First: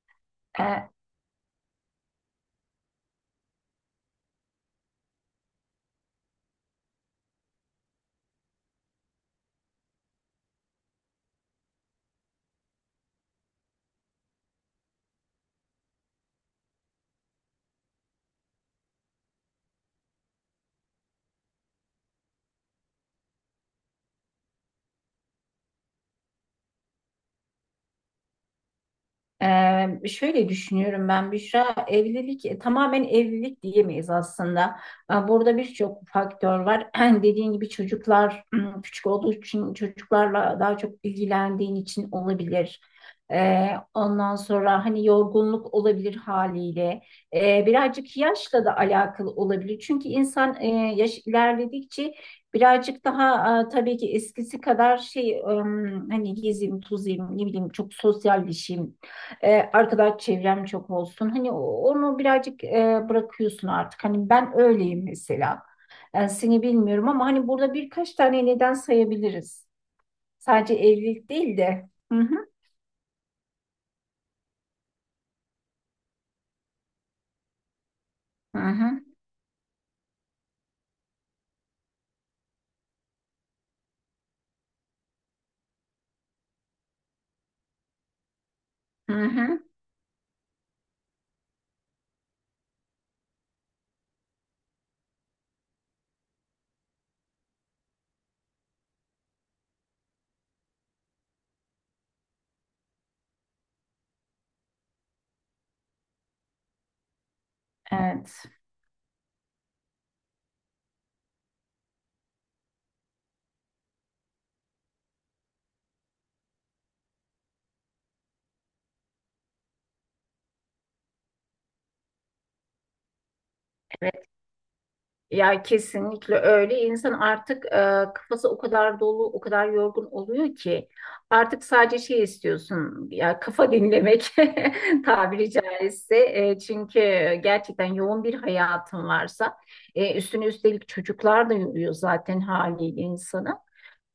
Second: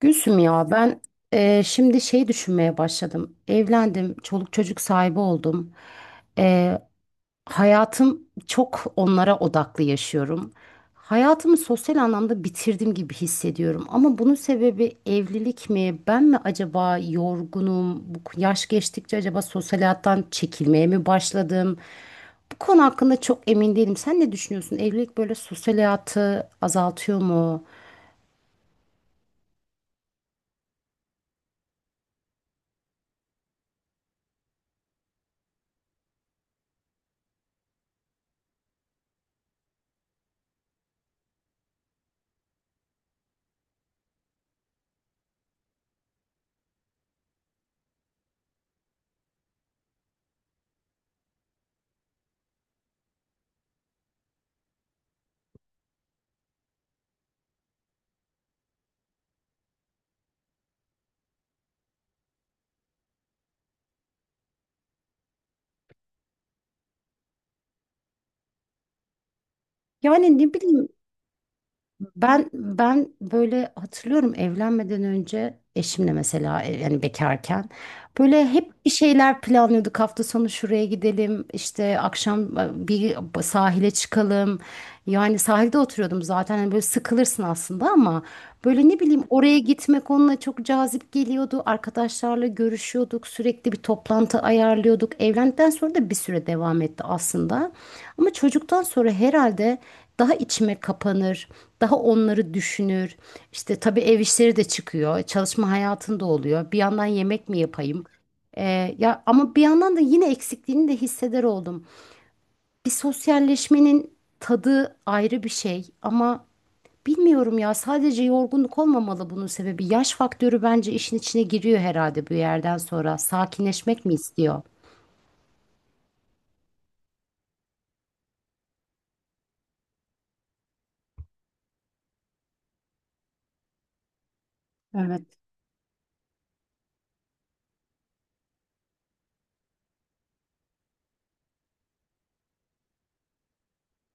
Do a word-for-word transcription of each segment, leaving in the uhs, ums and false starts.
Gülsüm ya E, ben eee, şimdi şey düşünmeye başladım. Evlendim, çoluk çocuk sahibi oldum. Eee, hayatım çok onlara odaklı yaşıyorum. Hayatımı sosyal anlamda bitirdim gibi hissediyorum. Ama bunun sebebi evlilik mi? Ben mi acaba yorgunum? Bu yaş geçtikçe acaba sosyal hayattan çekilmeye mi başladım? Bu konu hakkında çok emin değilim. Sen ne düşünüyorsun? Evlilik böyle sosyal hayatı azaltıyor mu? Ee, şöyle düşünüyorum ben Büşra, evlilik e, tamamen evlilik diyemeyiz aslında. Ee, Burada birçok faktör var. Dediğin gibi çocuklar küçük olduğu için çocuklarla daha çok ilgilendiğin için olabilir. Ee, ondan sonra hani yorgunluk olabilir haliyle. Ee, birazcık yaşla da alakalı olabilir. Çünkü insan e, yaş ilerledikçe Birazcık daha e, tabii ki eskisi kadar şey ım, hani gezeyim, tozayım, ne bileyim çok sosyalleşeyim e, arkadaş çevrem çok olsun. Hani o- onu birazcık e, bırakıyorsun artık. Hani ben öyleyim mesela. E, seni bilmiyorum ama hani burada birkaç tane neden sayabiliriz. Yani ne Sadece bileyim. evlilik değil de. Hı hı. Ben ben böyle hatırlıyorum evlenmeden önce eşimle mesela e, yani bekarken böyle Hı hep bir hı. şeyler planlıyorduk. Hafta sonu şuraya gidelim, işte akşam e, bir sahile çıkalım. Yani sahilde oturuyordum zaten hani böyle sıkılırsın aslında ama böyle ne Hı bileyim oraya hı. gitmek onunla çok cazip geliyordu. Arkadaşlarla görüşüyorduk. Sürekli bir toplantı ayarlıyorduk. Evlendikten sonra da bir süre devam etti aslında. Ama çocuktan sonra herhalde daha içime kapanır, daha onları düşünür. İşte tabii ev işleri de çıkıyor. Çalışma hayatında oluyor. Bir yandan yemek mi yapayım? Evet. Ee, ya ama bir yandan da yine eksikliğini de hisseder oldum. Bir sosyalleşmenin tadı ayrı bir şey ama bilmiyorum ya sadece yorgunluk olmamalı bunun sebebi. Yaş faktörü bence işin içine giriyor herhalde bu yerden sonra. Sakinleşmek mi istiyor? Ya kesinlikle öyle. İnsan artık e, kafası o kadar dolu, o kadar yorgun oluyor ki artık sadece şey istiyorsun. Ya kafa dinlemek Evet. tabiri caizse. E, çünkü gerçekten yoğun bir hayatın varsa e, üstüne üstelik çocuklar da yoruyor zaten haliyle insanı.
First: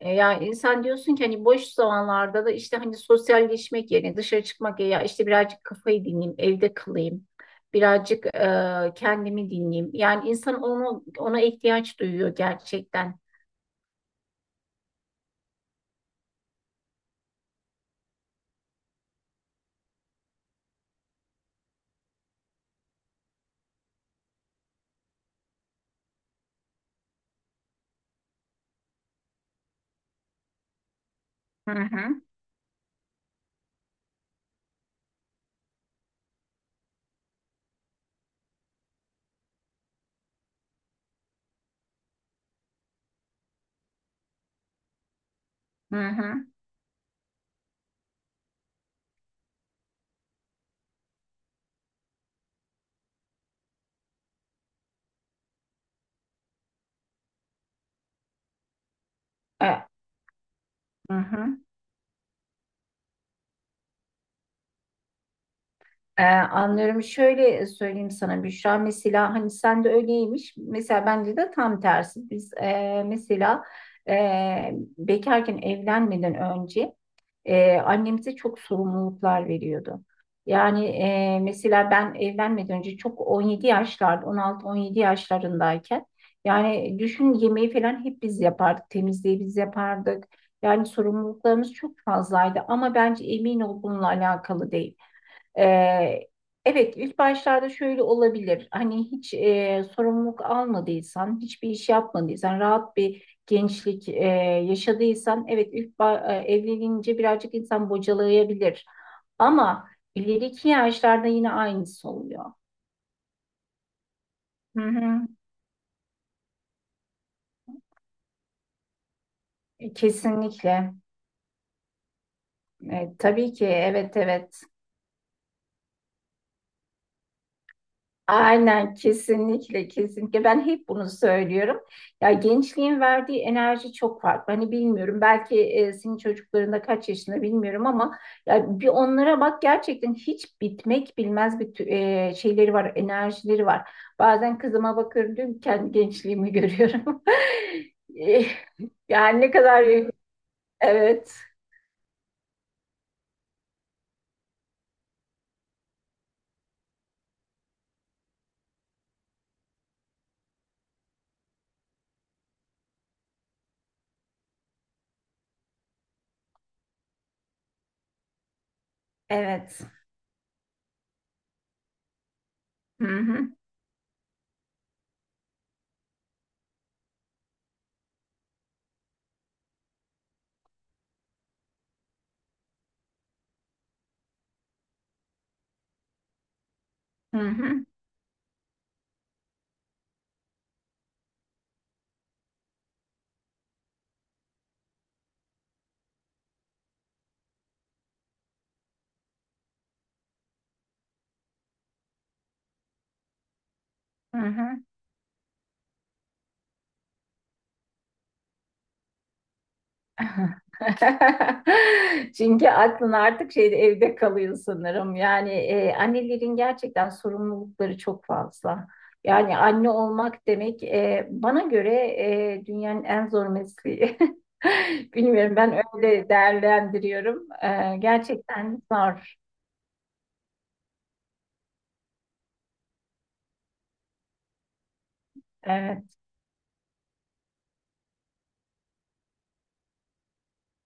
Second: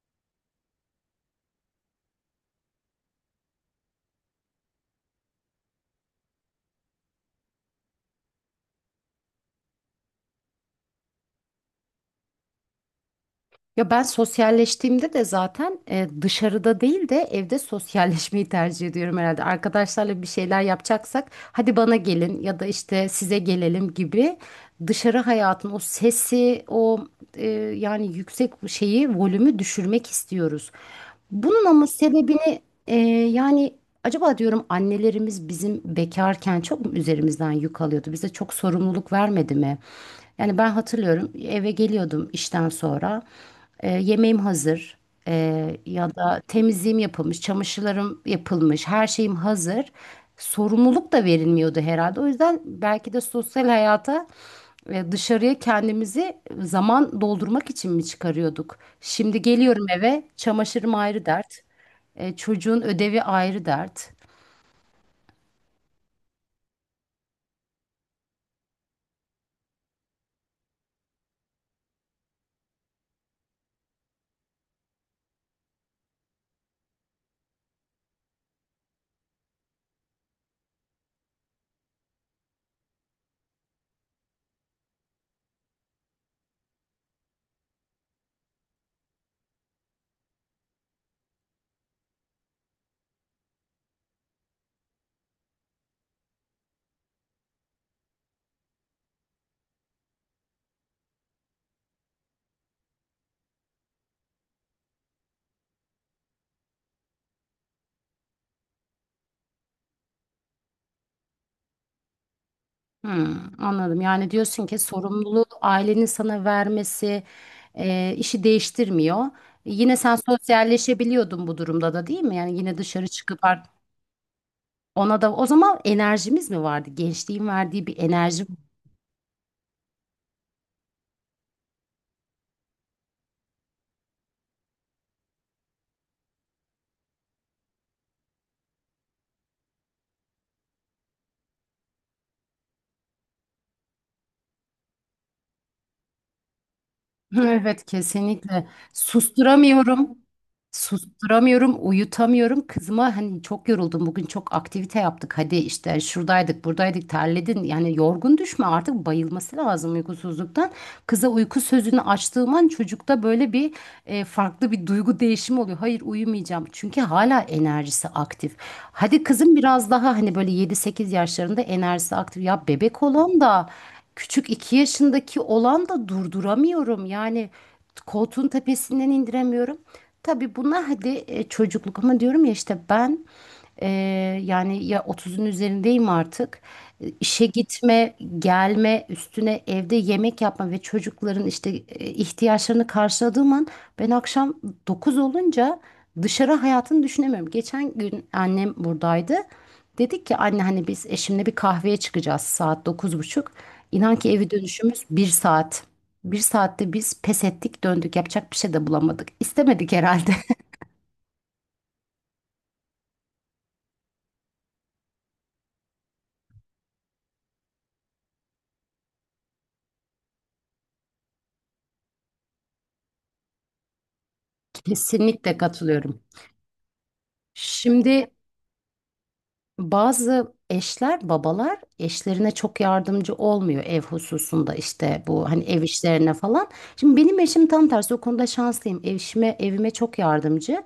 E, Yani sen diyorsun ki hani boş zamanlarda da işte hani sosyalleşmek yerine dışarı çıkmak ya işte birazcık kafayı dinleyeyim, evde kalayım, birazcık e, kendimi dinleyeyim. Yani insan onu ona ihtiyaç duyuyor gerçekten. Ya ben sosyalleştiğimde de zaten e, dışarıda değil de evde sosyalleşmeyi tercih ediyorum herhalde. Arkadaşlarla bir şeyler yapacaksak hadi bana gelin ya da işte size gelelim gibi dışarı hayatın o sesi o e, yani yüksek şeyi volümü düşürmek istiyoruz. Bunun Hı ama hı, sebebini e, yani acaba diyorum annelerimiz bizim bekarken çok mu üzerimizden yük alıyordu? Bize çok sorumluluk vermedi mi? Yani ben hatırlıyorum eve geliyordum işten sonra. E, yemeğim hazır. E, hı ya da hı, temizliğim yapılmış, çamaşırlarım yapılmış, her şeyim hazır. Sorumluluk da verilmiyordu herhalde. O yüzden belki de sosyal hayata e, dışarıya kendimizi zaman doldurmak için mi çıkarıyorduk? Şimdi geliyorum e, eve, çamaşırım hı ayrı hı. dert, e, çocuğun ödevi ayrı dert. Ee, anlıyorum. Şöyle söyleyeyim sana Büşra. Mesela hani sen de öyleymiş. Mesela bence de tam tersi. Biz e, mesela e, bekarken evlenmeden önce e, annemize çok sorumluluklar veriyordu. Yani e, mesela ben evlenmeden önce çok on yedi yaşlarda, on altı on yedi yaşlarındayken yani düşün yemeği falan hep biz yapardık. Temizliği biz yapardık. Yani sorumluluklarımız çok fazlaydı ama bence emin ol bununla alakalı değil. Ee, evet ilk başlarda şöyle olabilir. Hani hiç e, sorumluluk almadıysan, hiçbir iş yapmadıysan, rahat bir gençlik e, yaşadıysan, evet ilk ba- e, evlenince birazcık insan bocalayabilir. Ama ileriki yaşlarda yine aynısı oluyor. Hmm, anladım. Yani diyorsun ki Hı hı. sorumluluğu ailenin sana vermesi e, işi değiştirmiyor. E, Yine sen Kesinlikle. sosyalleşebiliyordun bu durumda da değil mi? Yani yine dışarı E, çıkıp tabii ki art- evet evet. ona da o zaman enerjimiz mi vardı? Gençliğin verdiği bir enerji. Aynen kesinlikle kesinlikle ben hep bunu söylüyorum. Ya gençliğin verdiği enerji çok farklı. Hani bilmiyorum belki e, senin çocuklarında kaç yaşında bilmiyorum ama ya bir onlara bak gerçekten hiç bitmek bilmez bir tü- e, şeyleri var, enerjileri var. Bazen kızıma bakıyorum diyorum ki, kendi gençliğimi görüyorum. Evet, Eh, kesinlikle. Yani ne kadar Susturamıyorum. evet Susturamıyorum, uyutamıyorum. Kızıma hani çok yoruldum bugün, çok aktivite yaptık. Hadi işte şuradaydık, buradaydık, terledin. Yani yorgun düşme artık, bayılması lazım uykusuzluktan. Kıza uyku sözünü açtığım an çocukta böyle bir e, farklı bir duygu değişimi oluyor. Hayır, uyumayacağım. Çünkü hala enerjisi aktif. Hadi kızım evet. biraz daha, hani böyle yedi sekiz yaşlarında enerjisi aktif. Ya bebek Hı olan hı, da küçük iki yaşındaki olan da durduramıyorum. Yani koltuğun tepesinden indiremiyorum. Tabii bunlar hadi e, çocukluk ama diyorum ya, işte ben e, yani ya otuzun üzerindeyim artık. E, hı İşe hı. gitme, gelme, üstüne evde yemek yapma ve çocukların işte e, ihtiyaçlarını karşıladığım an ben akşam dokuz olunca dışarı hayatını düşünemiyorum. Geçen gün annem buradaydı. Dedik ki anne, hani biz eşimle bir kahveye çıkacağız saat dokuz buçuk. İnan ki hı evi hı. dönüşümüz bir saat. Bir saatte biz pes ettik, döndük. Yapacak bir şey de bulamadık. İstemedik herhalde. Çünkü aklın artık şeyde evde kalıyor sanırım. Yani e, annelerin gerçekten sorumlulukları çok fazla. Yani anne olmak demek e, bana göre e, dünyanın en zor mesleği. Bilmiyorum Kesinlikle ben katılıyorum. öyle değerlendiriyorum. E, Şimdi, gerçekten zor. bazı eşler, babalar eşlerine çok yardımcı olmuyor ev hususunda, işte bu hani ev Evet, işlerine falan. Şimdi benim eşim tam tersi, o konuda şanslıyım. Eşime, evime çok yardımcı.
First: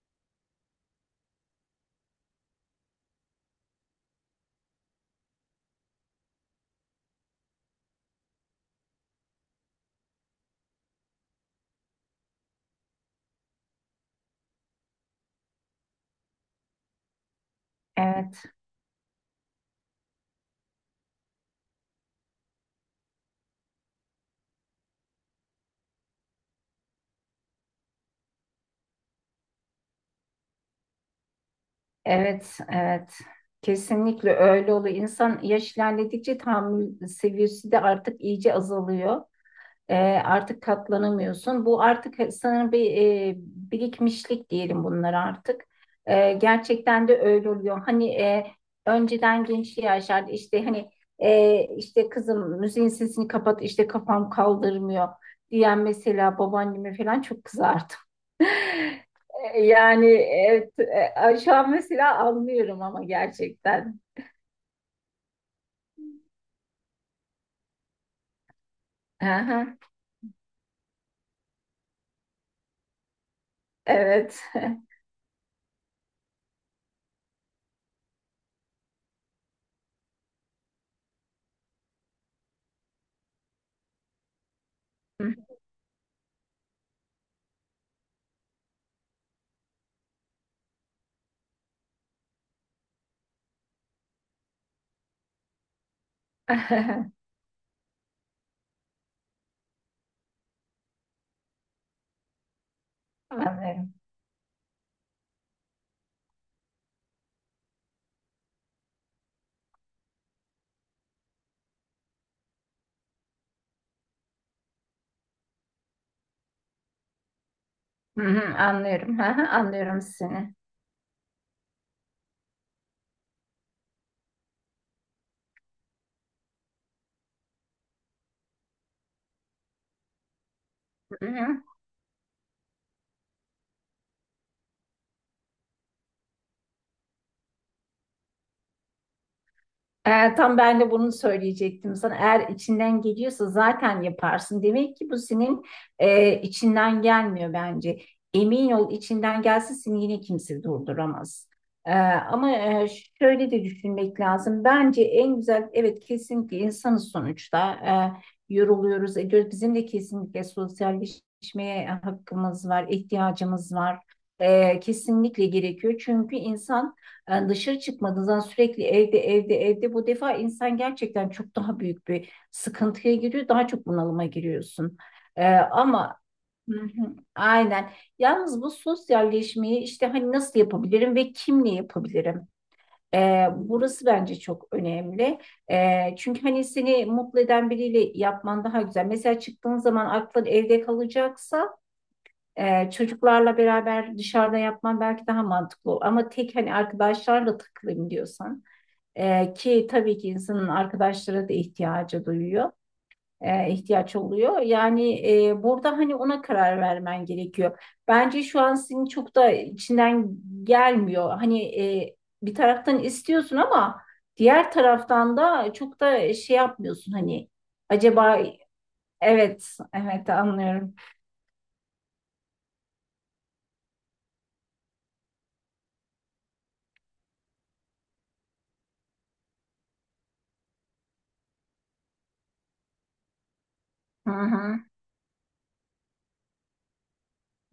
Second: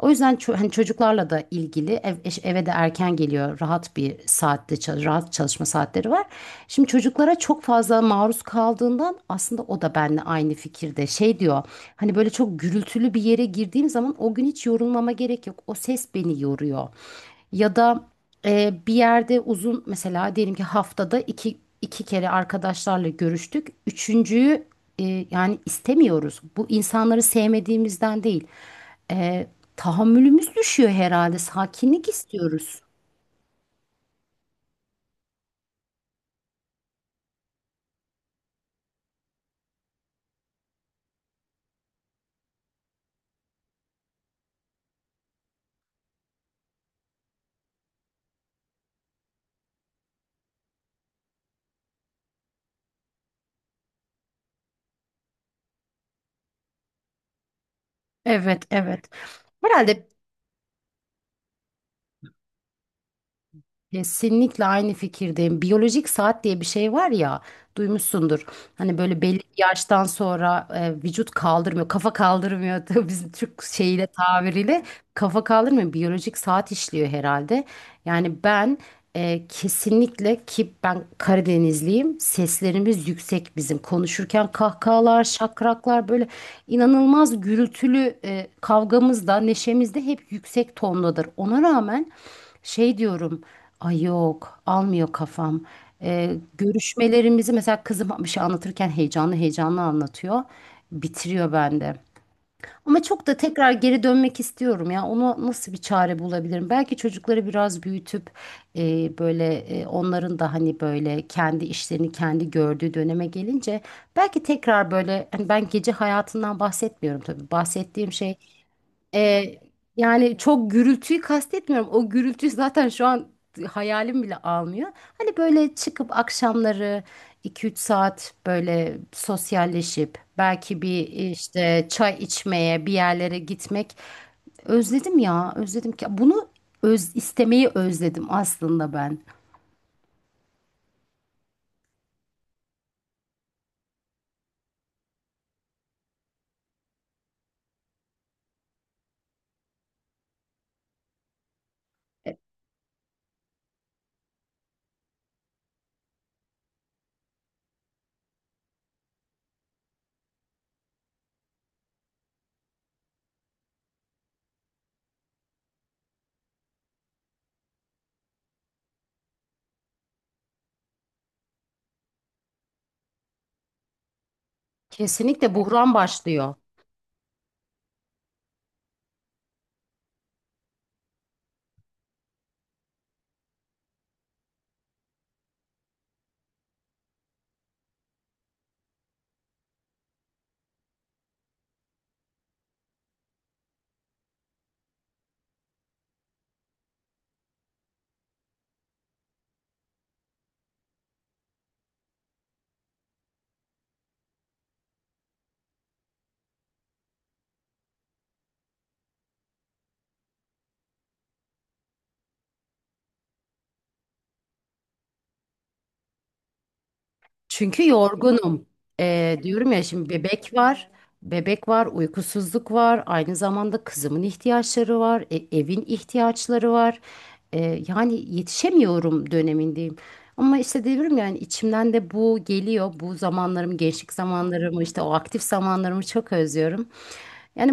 O yüzden ço- hani çocuklarla da ilgili, ev, eş- eve de erken geliyor. Rahat bir saatte, çal- rahat çalışma saatleri var. Şimdi çocuklara çok fazla maruz kaldığından aslında o da benimle aynı fikirde. Şey diyor. Hani böyle çok gürültülü bir yere girdiğim zaman o gün hiç yorulmama gerek yok. O ses beni yoruyor. Ya da evet, ee, bir yerde uzun, mesela diyelim ki haftada iki, iki kere arkadaşlarla görüştük. Üçüncüyü e, yani istemiyoruz. Bu insanları sevmediğimizden değil. Ee, tahammülümüz düşüyor herhalde. Sakinlik evet, istiyoruz. evet. Kesinlikle öyle oluyor. İnsan yaş ilerledikçe tahammül seviyesi de artık iyice azalıyor. E, artık katlanamıyorsun. Bu artık sanırım bir e, birikmişlik diyelim bunlar artık. E, gerçekten de öyle oluyor. Hani e, önceden gençliği aşardı işte hani e, işte kızım müziğin sesini kapat işte kafam kaldırmıyor diyen mesela babaanneme falan çok kızardım. Evet, evet. E, Yani Herhalde. evet, e, şu an mesela anlıyorum ama gerçekten. Kesinlikle aynı fikirdeyim. Biyolojik saat diye bir şey var ya, duymuşsundur. Hani böyle belli bir Aha, yaştan sonra e, vücut kaldırmıyor, kafa kaldırmıyor. Tabii bizim Türk şeyiyle, Evet. tabiriyle kafa kaldırmıyor. Biyolojik saat işliyor herhalde. Yani ben ee, kesinlikle, ki ben Karadenizliyim. Seslerimiz yüksek bizim. Konuşurken kahkahalar, şakraklar, böyle inanılmaz gürültülü e, kavgamız da neşemiz de hep yüksek tondadır. Ona rağmen şey diyorum. Ay, yok, almıyor kafam. Ee, görüşmelerimizi mesela, kızım bir şey anlatırken heyecanlı heyecanlı anlatıyor. Bitiriyor bende. Ama çok da tekrar Anlıyorum. geri dönmek istiyorum ya. Ona nasıl bir çare bulabilirim? Belki çocukları biraz büyütüp e, böyle, e, onların da hani böyle kendi işlerini kendi gördüğü döneme gelince belki tekrar böyle, hani ben gece hayatından bahsetmiyorum tabii. Bahsettiğim Hı şey hı, anlıyorum. Hı hı, ee, anlıyorum yani seni. çok gürültüyü kastetmiyorum. O gürültüyü zaten şu an hayalim bile almıyor. Hani böyle çıkıp akşamları iki üç saat böyle sosyalleşip belki bir, Hı hı. işte çay içmeye bir yerlere gitmek, özledim ya, özledim ki bunu öz, istemeyi özledim aslında ben. Ee, tam ben de bunu söyleyecektim sana. Eğer içinden geliyorsa zaten yaparsın. Demek ki bu senin e, içinden gelmiyor bence. Emin ol içinden gelse seni yine kimse durduramaz. Ee, ama e, şöyle de düşünmek lazım. Bence en güzel, evet kesinlikle insanız sonuçta. Ee, yoruluyoruz, ediyoruz. Bizim de kesinlikle sosyalleşmeye hakkımız var, ihtiyacımız var. Ee, kesinlikle gerekiyor. Çünkü insan yani dışarı çıkmadığınız zaman sürekli evde evde evde bu defa insan gerçekten çok daha büyük bir sıkıntıya giriyor. Daha çok bunalıma giriyorsun. Ee, Kesinlikle buhran ama başlıyor. Hı hı, aynen. Yalnız bu sosyalleşmeyi işte hani nasıl yapabilirim ve kimle yapabilirim? Ee, burası bence çok önemli. Ee, çünkü hani seni mutlu eden biriyle yapman daha güzel. Mesela çıktığın zaman aklın evde kalacaksa ee, çocuklarla beraber dışarıda yapman belki daha mantıklı olur. Ama tek hani arkadaşlarla takılayım diyorsan e, ki tabii ki insanın arkadaşlara da ihtiyacı duyuyor. E, ihtiyaç oluyor. Yani e, burada hani ona karar vermen gerekiyor. Bence şu an senin çok da içinden gelmiyor. Hani e, bir taraftan istiyorsun ama diğer taraftan da çok da şey yapmıyorsun hani Çünkü acaba, yorgunum. Ee, diyorum evet, ya, şimdi evet, bebek var. anlıyorum. Bebek var, uykusuzluk var. Aynı zamanda kızımın ihtiyaçları var. e- evin ihtiyaçları var. Ee, yani yetişemiyorum dönemindeyim. Ama işte diyorum, yani içimden de bu geliyor. Bu zamanlarım, gençlik Hı hı, zamanlarımı, işte o aktif zamanlarımı çok özlüyorum.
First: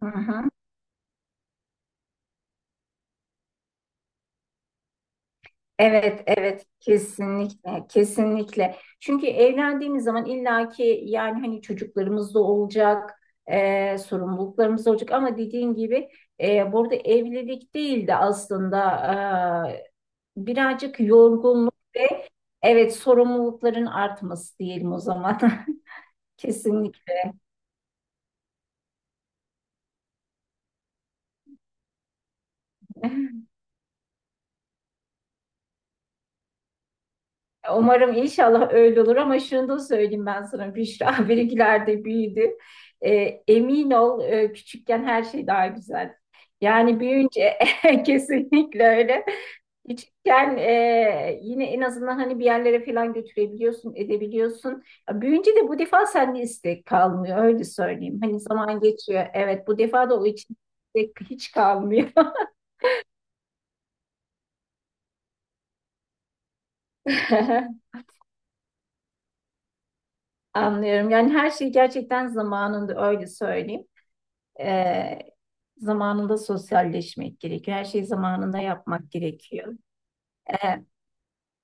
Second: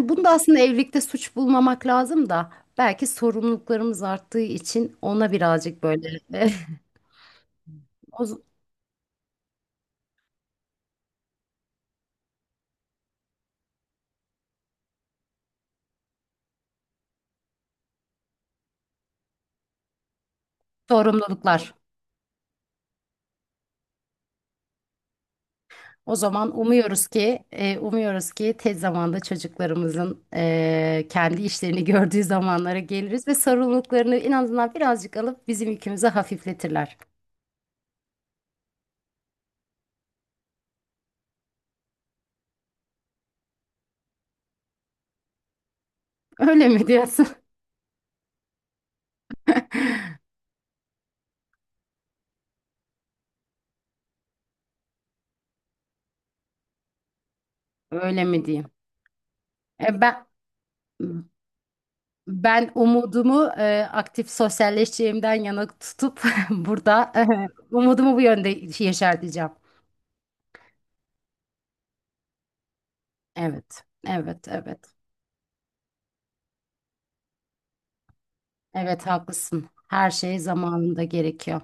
hı bunu da hı. aslında evlilikte suç bulmamak lazım da belki sorumluluklarımız arttığı için ona birazcık böyle Evet, evet, kesinlikle, o kesinlikle. Çünkü evlendiğimiz zaman illaki yani hani çocuklarımız da olacak, e, sorumluluklarımız da olacak ama dediğin gibi e, burada evlilik değil de aslında e, birazcık sorumluluklar. yorgunluk ve evet sorumlulukların artması diyelim o zaman. O zaman umuyoruz Kesinlikle. ki, e, umuyoruz ki tez zamanda çocuklarımızın e, kendi işlerini gördüğü zamanlara geliriz ve sorumluluklarını en azından birazcık alıp bizim yükümüzü hafifletirler. Umarım inşallah öyle olur ama şunu da söyleyeyim ben sana Büşra benimkiler de büyüdü. Ee, emin ol e, küçükken her şey daha güzel. Öyle mi Yani diyorsun? büyüyünce kesinlikle öyle. Küçükken e, yine en azından hani bir yerlere falan götürebiliyorsun, edebiliyorsun. Ya Büyüyünce de bu defa sende istek kalmıyor öyle söyleyeyim. Öyle Hani mi diyeyim? zaman geçiyor. Evet bu E, defa ben da o için istek hiç kalmıyor. ben umudumu e, aktif sosyalleşeceğimden yana tutup burada umudumu bu yönde yeşerteceğim. Anlıyorum. Yani her şey gerçekten zamanında öyle Evet, söyleyeyim. evet, evet. Ee, zamanında sosyalleşmek gerekiyor. Her şeyi zamanında Evet, yapmak haklısın. gerekiyor. Her şey E, zamanında gerekiyor.